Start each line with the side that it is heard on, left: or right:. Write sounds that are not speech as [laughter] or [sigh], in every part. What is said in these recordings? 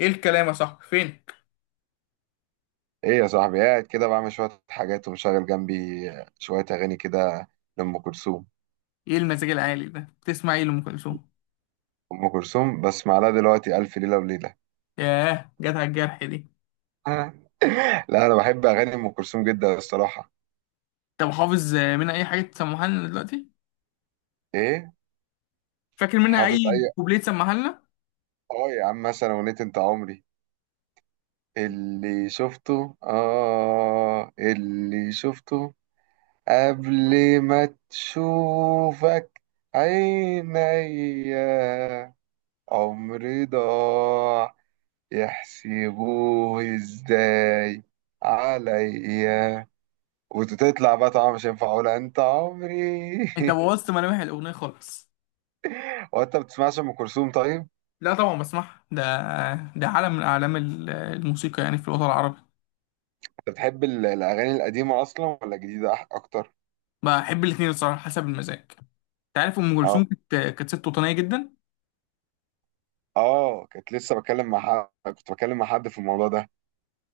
left: ايه الكلام يا صاحبي؟ فين؟
right: ايه يا صاحبي؟ قاعد كده بعمل شوية حاجات ومشغل جنبي شوية أغاني كده، لأم كلثوم.
left: ايه المزاج العالي ده؟ تسمع ايه لأم كلثوم؟
right: أم كلثوم بسمع لها دلوقتي ألف ليلة وليلة.
left: ياه، جت على الجرح دي.
right: آه. لا، أنا بحب أغاني أم كلثوم جدا الصراحة.
left: طب حافظ منها اي حاجة تسمعها لنا دلوقتي؟
right: ايه؟
left: فاكر منها
right: حافظ
left: اي
right: أي؟
left: كوبليه تسمعها لنا؟
right: اه يا عم، مثلا أغنية أنت عمري. اللي شفته قبل ما تشوفك عينيا، عمري ضاع يحسبوه ازاي عليا. وتطلع بقى، طبعا مش هينفع اقولها انت عمري.
left: انت
right: [laughs]
left: بوظت ملامح الأغنية خالص.
right: هو انت بتسمعش ام كلثوم طيب؟
left: لا طبعا بسمعها، ده ده عالم من أعلام الموسيقى يعني في الوطن العربي.
right: انت بتحب الاغاني القديمه اصلا ولا الجديده اكتر؟
left: بحب الاتنين الصراحة، حسب المزاج. انت عارف أم
right: اه،
left: كلثوم كانت ست وطنية جدا.
right: اه. كنت بتكلم مع حد في الموضوع ده.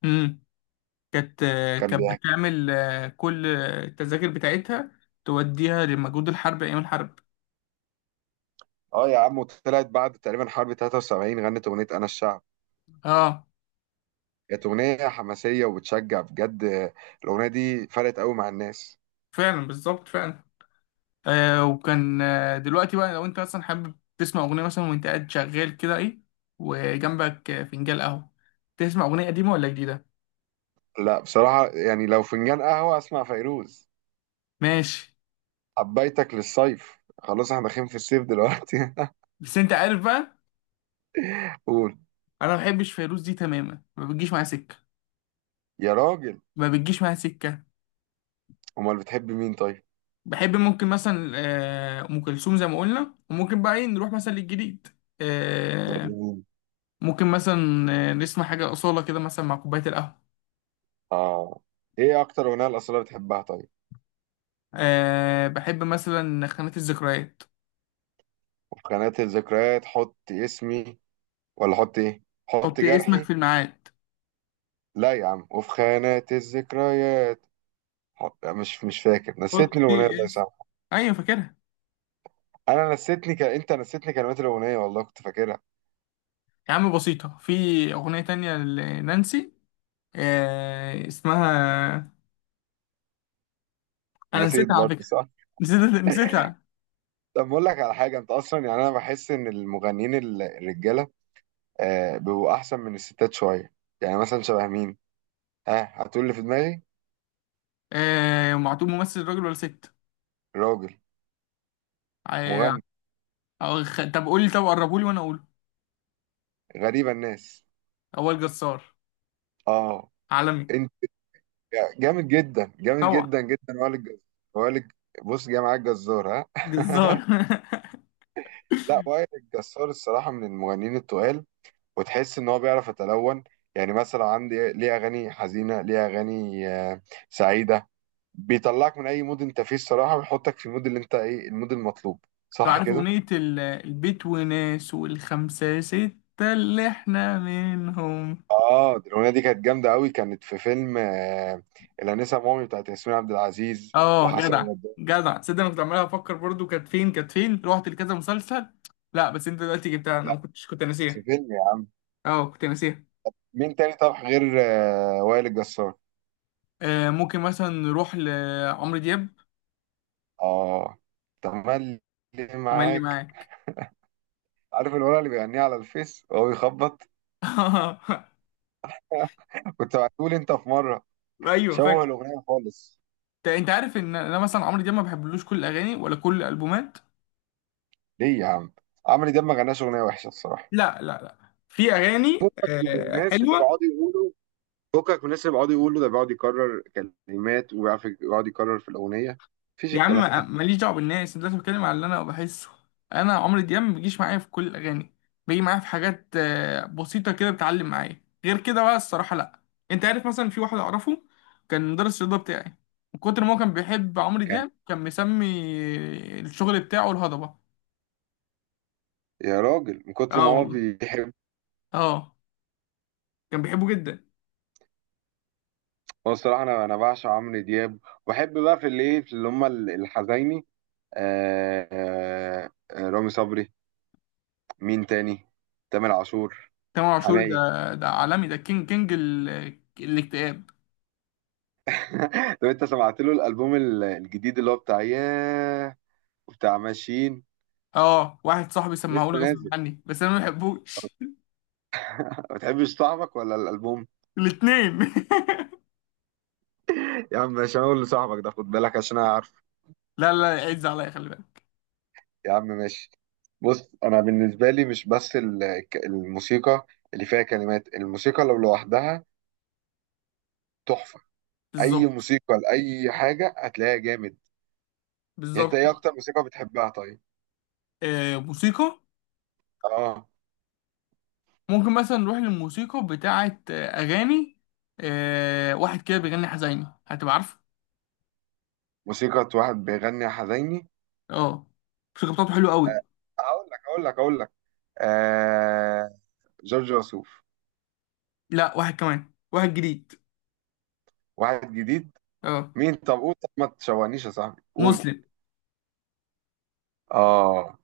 left: امم كانت
right: كان
left: كانت
right: بيحكي.
left: بتعمل كل التذاكر بتاعتها، توديها لمجهود الحرب أيام الحرب.
right: اه يا عم، وطلعت بعد تقريبا حرب 73 غنت اغنيه انا الشعب.
left: اه.
right: كانت اغنيه حماسيه وبتشجع بجد. الاغنيه دي فرقت قوي مع الناس.
left: فعلا بالظبط فعلا. آه وكان آه دلوقتي بقى، لو انت مثلا حابب تسمع اغنيه مثلا وانت قاعد شغال كده، ايه وجنبك فنجان قهوه؟ تسمع اغنيه قديمه ولا جديده؟
right: لا، بصراحه يعني لو فنجان قهوه اسمع فيروز.
left: ماشي.
right: حبيتك للصيف. خلاص احنا داخلين في الصيف دلوقتي.
left: بس انت عارف بقى.
right: [laughs] قول.
left: انا ما بحبش فيروز دي تماما، ما بتجيش معايا سكه.
right: يا راجل.
left: ما بتجيش معايا سكه.
right: امال بتحب مين طيب؟
left: بحب، ممكن مثلا ام كلثوم زي ما قلنا، وممكن بقى ايه نروح مثلا للجديد. آه.
right: مين؟
left: ممكن مثلا نسمع حاجه اصاله كده مثلا مع كوبايه القهوه.
right: اه. ايه اكتر اغنيه الاصاله بتحبها طيب؟
left: بحب مثلا خانات الذكريات.
right: وفي خانات الذكريات حط اسمي، ولا حط ايه؟ حط
left: حطي اسمك
right: جرحي؟
left: في الميعاد.
right: لا يا عم، وفي خانات الذكريات حط. لا، مش فاكر، نسيتني الاغنيه
left: حطي
right: الله
left: اسم.
right: يسامحك.
left: ايوه فاكرها.
right: انت نسيتني كلمات الاغنيه، والله كنت فاكرها.
left: يا عم بسيطة، في اغنية تانية لنانسي، اسمها. انا
right: نسيت
left: نسيتها على
right: برضه،
left: فكرة
right: صح؟
left: [laughs] نسيتها نسيتها.
right: طب بقول لك على حاجه. انت اصلا يعني انا بحس ان المغنيين الرجاله. آه، بيبقوا احسن من الستات شويه. يعني مثلا شبه مين؟ ها، هتقول اللي في دماغي؟
left: معتوب ممثل راجل ولا ست؟
right: راجل.
left: آه.
right: مغني.
left: طب قولي طب قربولي وانا اقوله.
right: غريبه الناس.
left: اول جزار.
right: اه.
left: عالمي.
right: انت جامد جدا، جامد
left: طبعا.
right: جدا جدا. وائل الجزار. وائل الج- بص، جاي معاك جزار؟ ها.
left: جزار.
right: [laughs] لا، وائل الجزار الصراحه من المغنيين التقال. وتحس ان هو بيعرف يتلون. يعني مثلا عندي ليه اغاني حزينه، ليه اغاني سعيده. بيطلعك من اي مود انت فيه الصراحه، ويحطك في المود، اللي انت ايه المود المطلوب.
left: [laughs] انتوا
right: صح
left: عارف
right: كده.
left: اغنية البيت وناس والخمسة ستة اللي احنا منهم.
right: اه، دي الاغنيه دي كانت جامده قوي. كانت في فيلم الانسه مومي بتاعت ياسمين عبد العزيز.
left: اه،
right: وحسن
left: جدع.
right: البدري.
left: جدع، تصدق انا كنت عمال افكر برضو، كانت فين كانت فين، رحت لكذا مسلسل. لا بس انت دلوقتي جبتها، انا
right: لا،
left: ما كنتش كنت
right: كانت
left: ناسيها.
right: في فيلم يعني.
left: اه، كنت ناسيها.
right: مين تاني طب غير وائل الجسار؟
left: ممكن مثلا نروح لعمرو دياب.
right: اه. تملي
left: تملي
right: معاك.
left: معاك.
right: عارف الولد اللي بيغنيها على الفيس وهو بيخبط؟
left: [laughs]
right: [laughs] كنت بعتهولي انت في مره.
left: ايوه
right: شوه
left: فاكر.
right: الاغنيه خالص.
left: انت عارف ان انا مثلا عمرو دياب ما بحبلوش كل الاغاني ولا كل الالبومات.
right: ليه يا عم؟ عمرو دياب ما غناش اغنيه وحشه الصراحه.
left: لا، لا، لا، في اغاني
right: فكك من الناس اللي
left: حلوه.
right: بيقعدوا يقولوا فكك من الناس اللي بيقعدوا يقولوا ده بيقعد يكرر كلمات. وبيعرف يقعد يكرر في الاغنيه، مفيش
left: يا عم
right: الكلام.
left: ماليش دعوه بالناس، أنا دلوقتي بتكلم على اللي انا بحسه. انا عمرو دياب ما بيجيش معايا في كل الاغاني. بيجي معايا في حاجات بسيطه كده، بتعلم معايا، غير كده بقى الصراحه لا. انت عارف مثلا في واحد اعرفه، كان مدرس الرياضه بتاعي، من كتر ما هو كان بيحب عمرو
right: كان.
left: دياب كان مسمي الشغل بتاعه الهضبه.
right: يا راجل، من كتر
left: اه
right: ما هو
left: والله.
right: بيحب.
left: اه. كان بيحبه جدا.
right: هو الصراحه انا بعشق عمرو دياب. وبحب بقى في الايه، في اللي هم الحزيني. رامي صبري. مين تاني؟ تامر عاشور.
left: تامر عاشور ده،
right: حماقي.
left: ده عالمي، ده كينج الاكتئاب.
right: [laughs] طب انت سمعت له الالبوم الجديد اللي هو بتاع ياه؟ وبتاع ماشيين؟
left: اه، واحد صاحبي
right: لسه
left: سمعهولي غصب
right: نازل.
left: عني بس انا ما بحبوش
right: [laughs]
left: [laughs]
right: ما بتحبش صاحبك ولا الالبوم؟
left: الاتنين [laughs]
right: [laughs] يا عم، مش هقول لصاحبك ده. خد بالك عشان انا عارف.
left: لا، لا، لا، عز عليا، خلي بالك.
right: يا عم ماشي. بص، انا بالنسبه لي مش بس الموسيقى اللي فيها كلمات. الموسيقى لو لوحدها تحفه. اي
left: بالظبط.
right: موسيقى لاي حاجه هتلاقيها جامد. يعني انت ايه
left: بالظبط.
right: اكتر موسيقى بتحبها طيب؟
left: آه، موسيقى.
right: اه.
left: ممكن مثلا نروح للموسيقى بتاعة أغاني. واحد كده بيغني حزيني، هتبقى عارفه.
right: موسيقى. واحد بيغني حزيني.
left: اه. الموسيقى بتاعته حلوة قوي.
right: اقول لك، اقول لك، اقول لك. آه. جورج وسوف.
left: لا، واحد كمان، واحد جديد.
right: واحد جديد؟
left: اه.
right: مين؟ طب قول، طب ما تشوهنيش يا صاحبي، قول.
left: مسلم.
right: اه.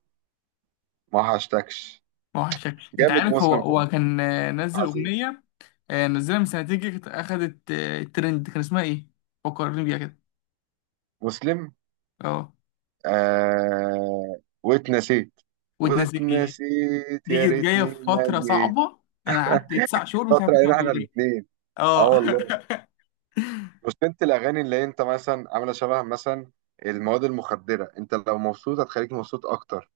right: ما هشتكش.
left: ما وحشك، انت
right: جامد
left: عارف، هو
right: مسلم، خد
left: هو
right: بالك،
left: كان نزل
right: عظيم.
left: أغنية. نزلها من سنتين كده، كانت أخدت ترند، كان اسمها إيه؟ فكرني بيها كده.
right: مسلم.
left: اه،
right: آه. واتنسيت.
left: وتنزل.
right: واتنسيت،
left: دي
right: يا
left: كانت جاية
right: ريتني
left: في
right: ما
left: فترة
right: جيت.
left: صعبة. أنا قعدت 9 شهور مش عارف
right: فترة
left: أسمع
right: علينا احنا
left: الأغنية.
right: الاثنين. اه
left: اه
right: والله.
left: [laughs]
right: بس انت الاغاني اللي انت مثلا عاملة شبه مثلا المواد المخدرة. انت لو مبسوط هتخليك مبسوط اكتر.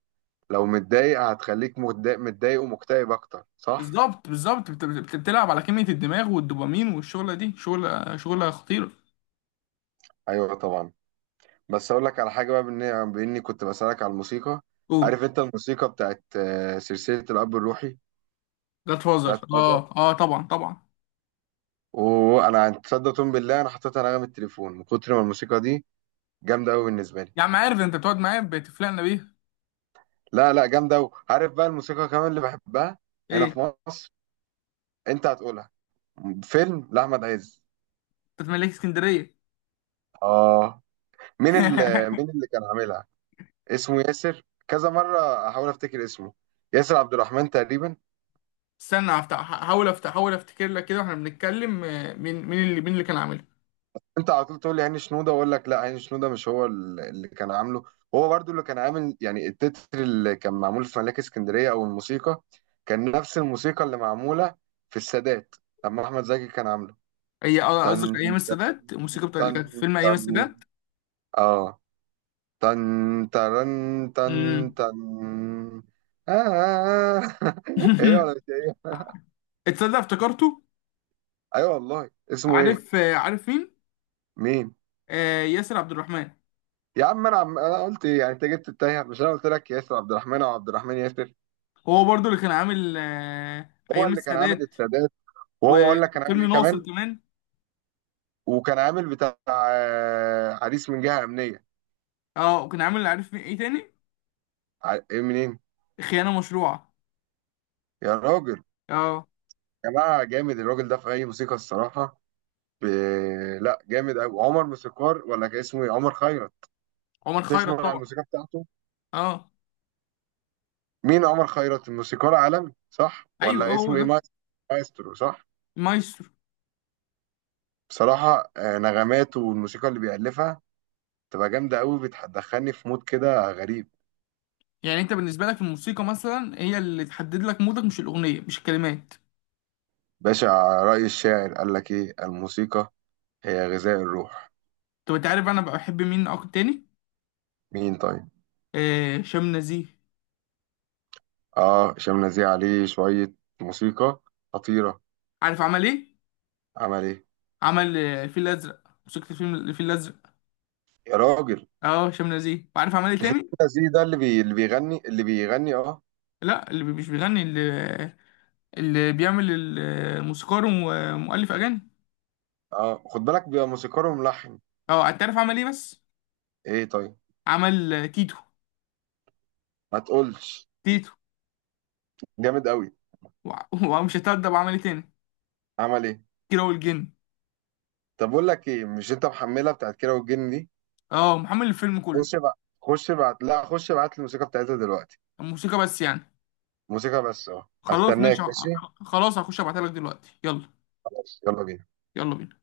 right: لو متضايق هتخليك متضايق، متضايق ومكتئب اكتر، صح؟
left: بالظبط بالظبط، بتلعب على كمية الدماغ والدوبامين، والشغلة دي شغلة شغلة خطيرة.
right: ايوه طبعا. بس اقول لك على حاجة بقى، بإني كنت بسألك على الموسيقى.
left: قول.
right: عارف انت الموسيقى بتاعت سلسلة الاب الروحي؟
left: جاد فازر،
right: جاد.
left: اه اه، طبعا طبعا.
right: وانا تصدق، تقوم بالله انا حطيتها نغمة التليفون من كتر ما الموسيقى دي جامدة قوي بالنسبة لي.
left: يا عم، عارف انت بتقعد معايا بتفلقنا بيها.
right: لا، لا، جامدة قوي. عارف بقى الموسيقى كمان اللي بحبها؟ هنا
left: ايه؟
right: في مصر. انت هتقولها. فيلم لأحمد عز.
left: انت ملاك اسكندرية.
right: اه. مين اللي مين
left: [laughs]
right: اللي كان عاملها؟ اسمه ياسر. كذا مرة احاول افتكر اسمه. ياسر عبد الرحمن تقريبا.
left: استنى، هفتح، هحاول افتح، احاول افتكر لك كده واحنا بنتكلم، مين اللي كان عاملها؟
right: انت على طول تقول لي عين شنودة، واقول لك لا، عين شنودة مش هو اللي كان عامله. هو برضو اللي كان عامل يعني التتر اللي كان معمول في ملاك اسكندرية، او الموسيقى. كان نفس الموسيقى اللي معمولة في السادات، لما احمد زكي كان عامله.
left: هي قصدك
right: تن،
left: ايام
right: تن،
left: السادات؟ الموسيقى بتاعت اللي كانت في
right: تن،
left: فيلم ايام
right: تن،
left: السادات.
right: اه، تن، ترن، تن،
left: امم.
right: تن. آه. [laughs] ايه، ولا مش
left: [laughs]
right: إيه؟
left: اتصدق افتكرته.
right: ايوه والله، اسمه ايه؟
left: عارف مين؟
right: مين؟
left: ياسر عبد الرحمن.
right: يا عم انا قلت ايه يعني، انت جبت التايه. مش انا قلت لك ياسر عبد الرحمن او عبد الرحمن ياسر؟
left: هو برضو اللي كان عامل
right: هو
left: ايام
right: اللي كان عامل
left: السادات
right: السادات. وهو اقول لك كان عامل
left: وفيلم
right: ايه
left: ناصر
right: كمان.
left: كمان.
right: وكان عامل بتاع عريس من جهه امنيه.
left: اه، وكان عامل، عارف مين ايه تاني؟
right: ايه منين؟
left: خيانة مشروعة.
right: يا راجل.
left: اه.
right: يا جماعه، جامد الراجل ده في اي موسيقى الصراحه. ب... لا، جامد قوي. عمر موسيقار، ولا كان اسمه ايه، عمر خيرت.
left: عمر خيرت
right: تسمع عن
left: طبعا.
right: الموسيقى بتاعته؟
left: اه.
right: مين عمر خيرت، الموسيقار عالمي، صح؟
left: ايوه اه،
right: ولا
left: هو
right: اسمه ايه،
left: ده.
right: مايسترو صح؟
left: مايسترو.
right: بصراحه، نغماته والموسيقى اللي بيألفها تبقى جامده قوي. بتدخلني في مود كده غريب.
left: يعني انت بالنسبة لك، الموسيقى مثلا هي اللي تحدد لك مودك، مش الأغنية مش الكلمات؟
right: باشا. رأي الشاعر، قال لك ايه؟ الموسيقى هي غذاء الروح.
left: طب انت عارف انا بحب مين اكتر تاني؟
right: مين طيب؟
left: هشام نزيه.
right: اه، هشام نزيه عليه شوية. موسيقى خطيرة.
left: عارف عمل ايه؟
right: عمل ايه؟
left: عمل الفيل الازرق، موسيقى الفيلم الفيل الازرق.
right: يا راجل.
left: اه، هشام نزيه. وعارف عمل ايه
right: مش هشام
left: تاني؟
right: نزيه ده اللي بيغني اه؟
left: لا، اللي مش بيغني، اللي بيعمل الموسيقار، ومؤلف اغاني.
right: اه، خد بالك، بيبقى موسيقار وملحن.
left: اه، انت عارف عمل ايه بس؟
right: ايه طيب؟
left: عمل تيتو.
right: ما تقولش.
left: تيتو.
right: جامد قوي.
left: وع- [laughs] ومش هتأدب، عمل ايه تاني؟
right: عمل ايه؟
left: كيرة والجن.
right: طب بقول لك ايه، مش انت محملها بتاعت كيرة والجن دي؟
left: اه، محمل الفيلم كله.
right: خش بقى، خش بعت لا خش بعت الموسيقى بتاعتها دلوقتي.
left: الموسيقى بس يعني.
right: موسيقى بس. اه،
left: خلاص ماشي،
right: هستناك. ماشي.
left: خلاص هخش ابعتها لك دلوقتي، يلا.
right: خلاص، يلا بينا.
left: يلا بينا.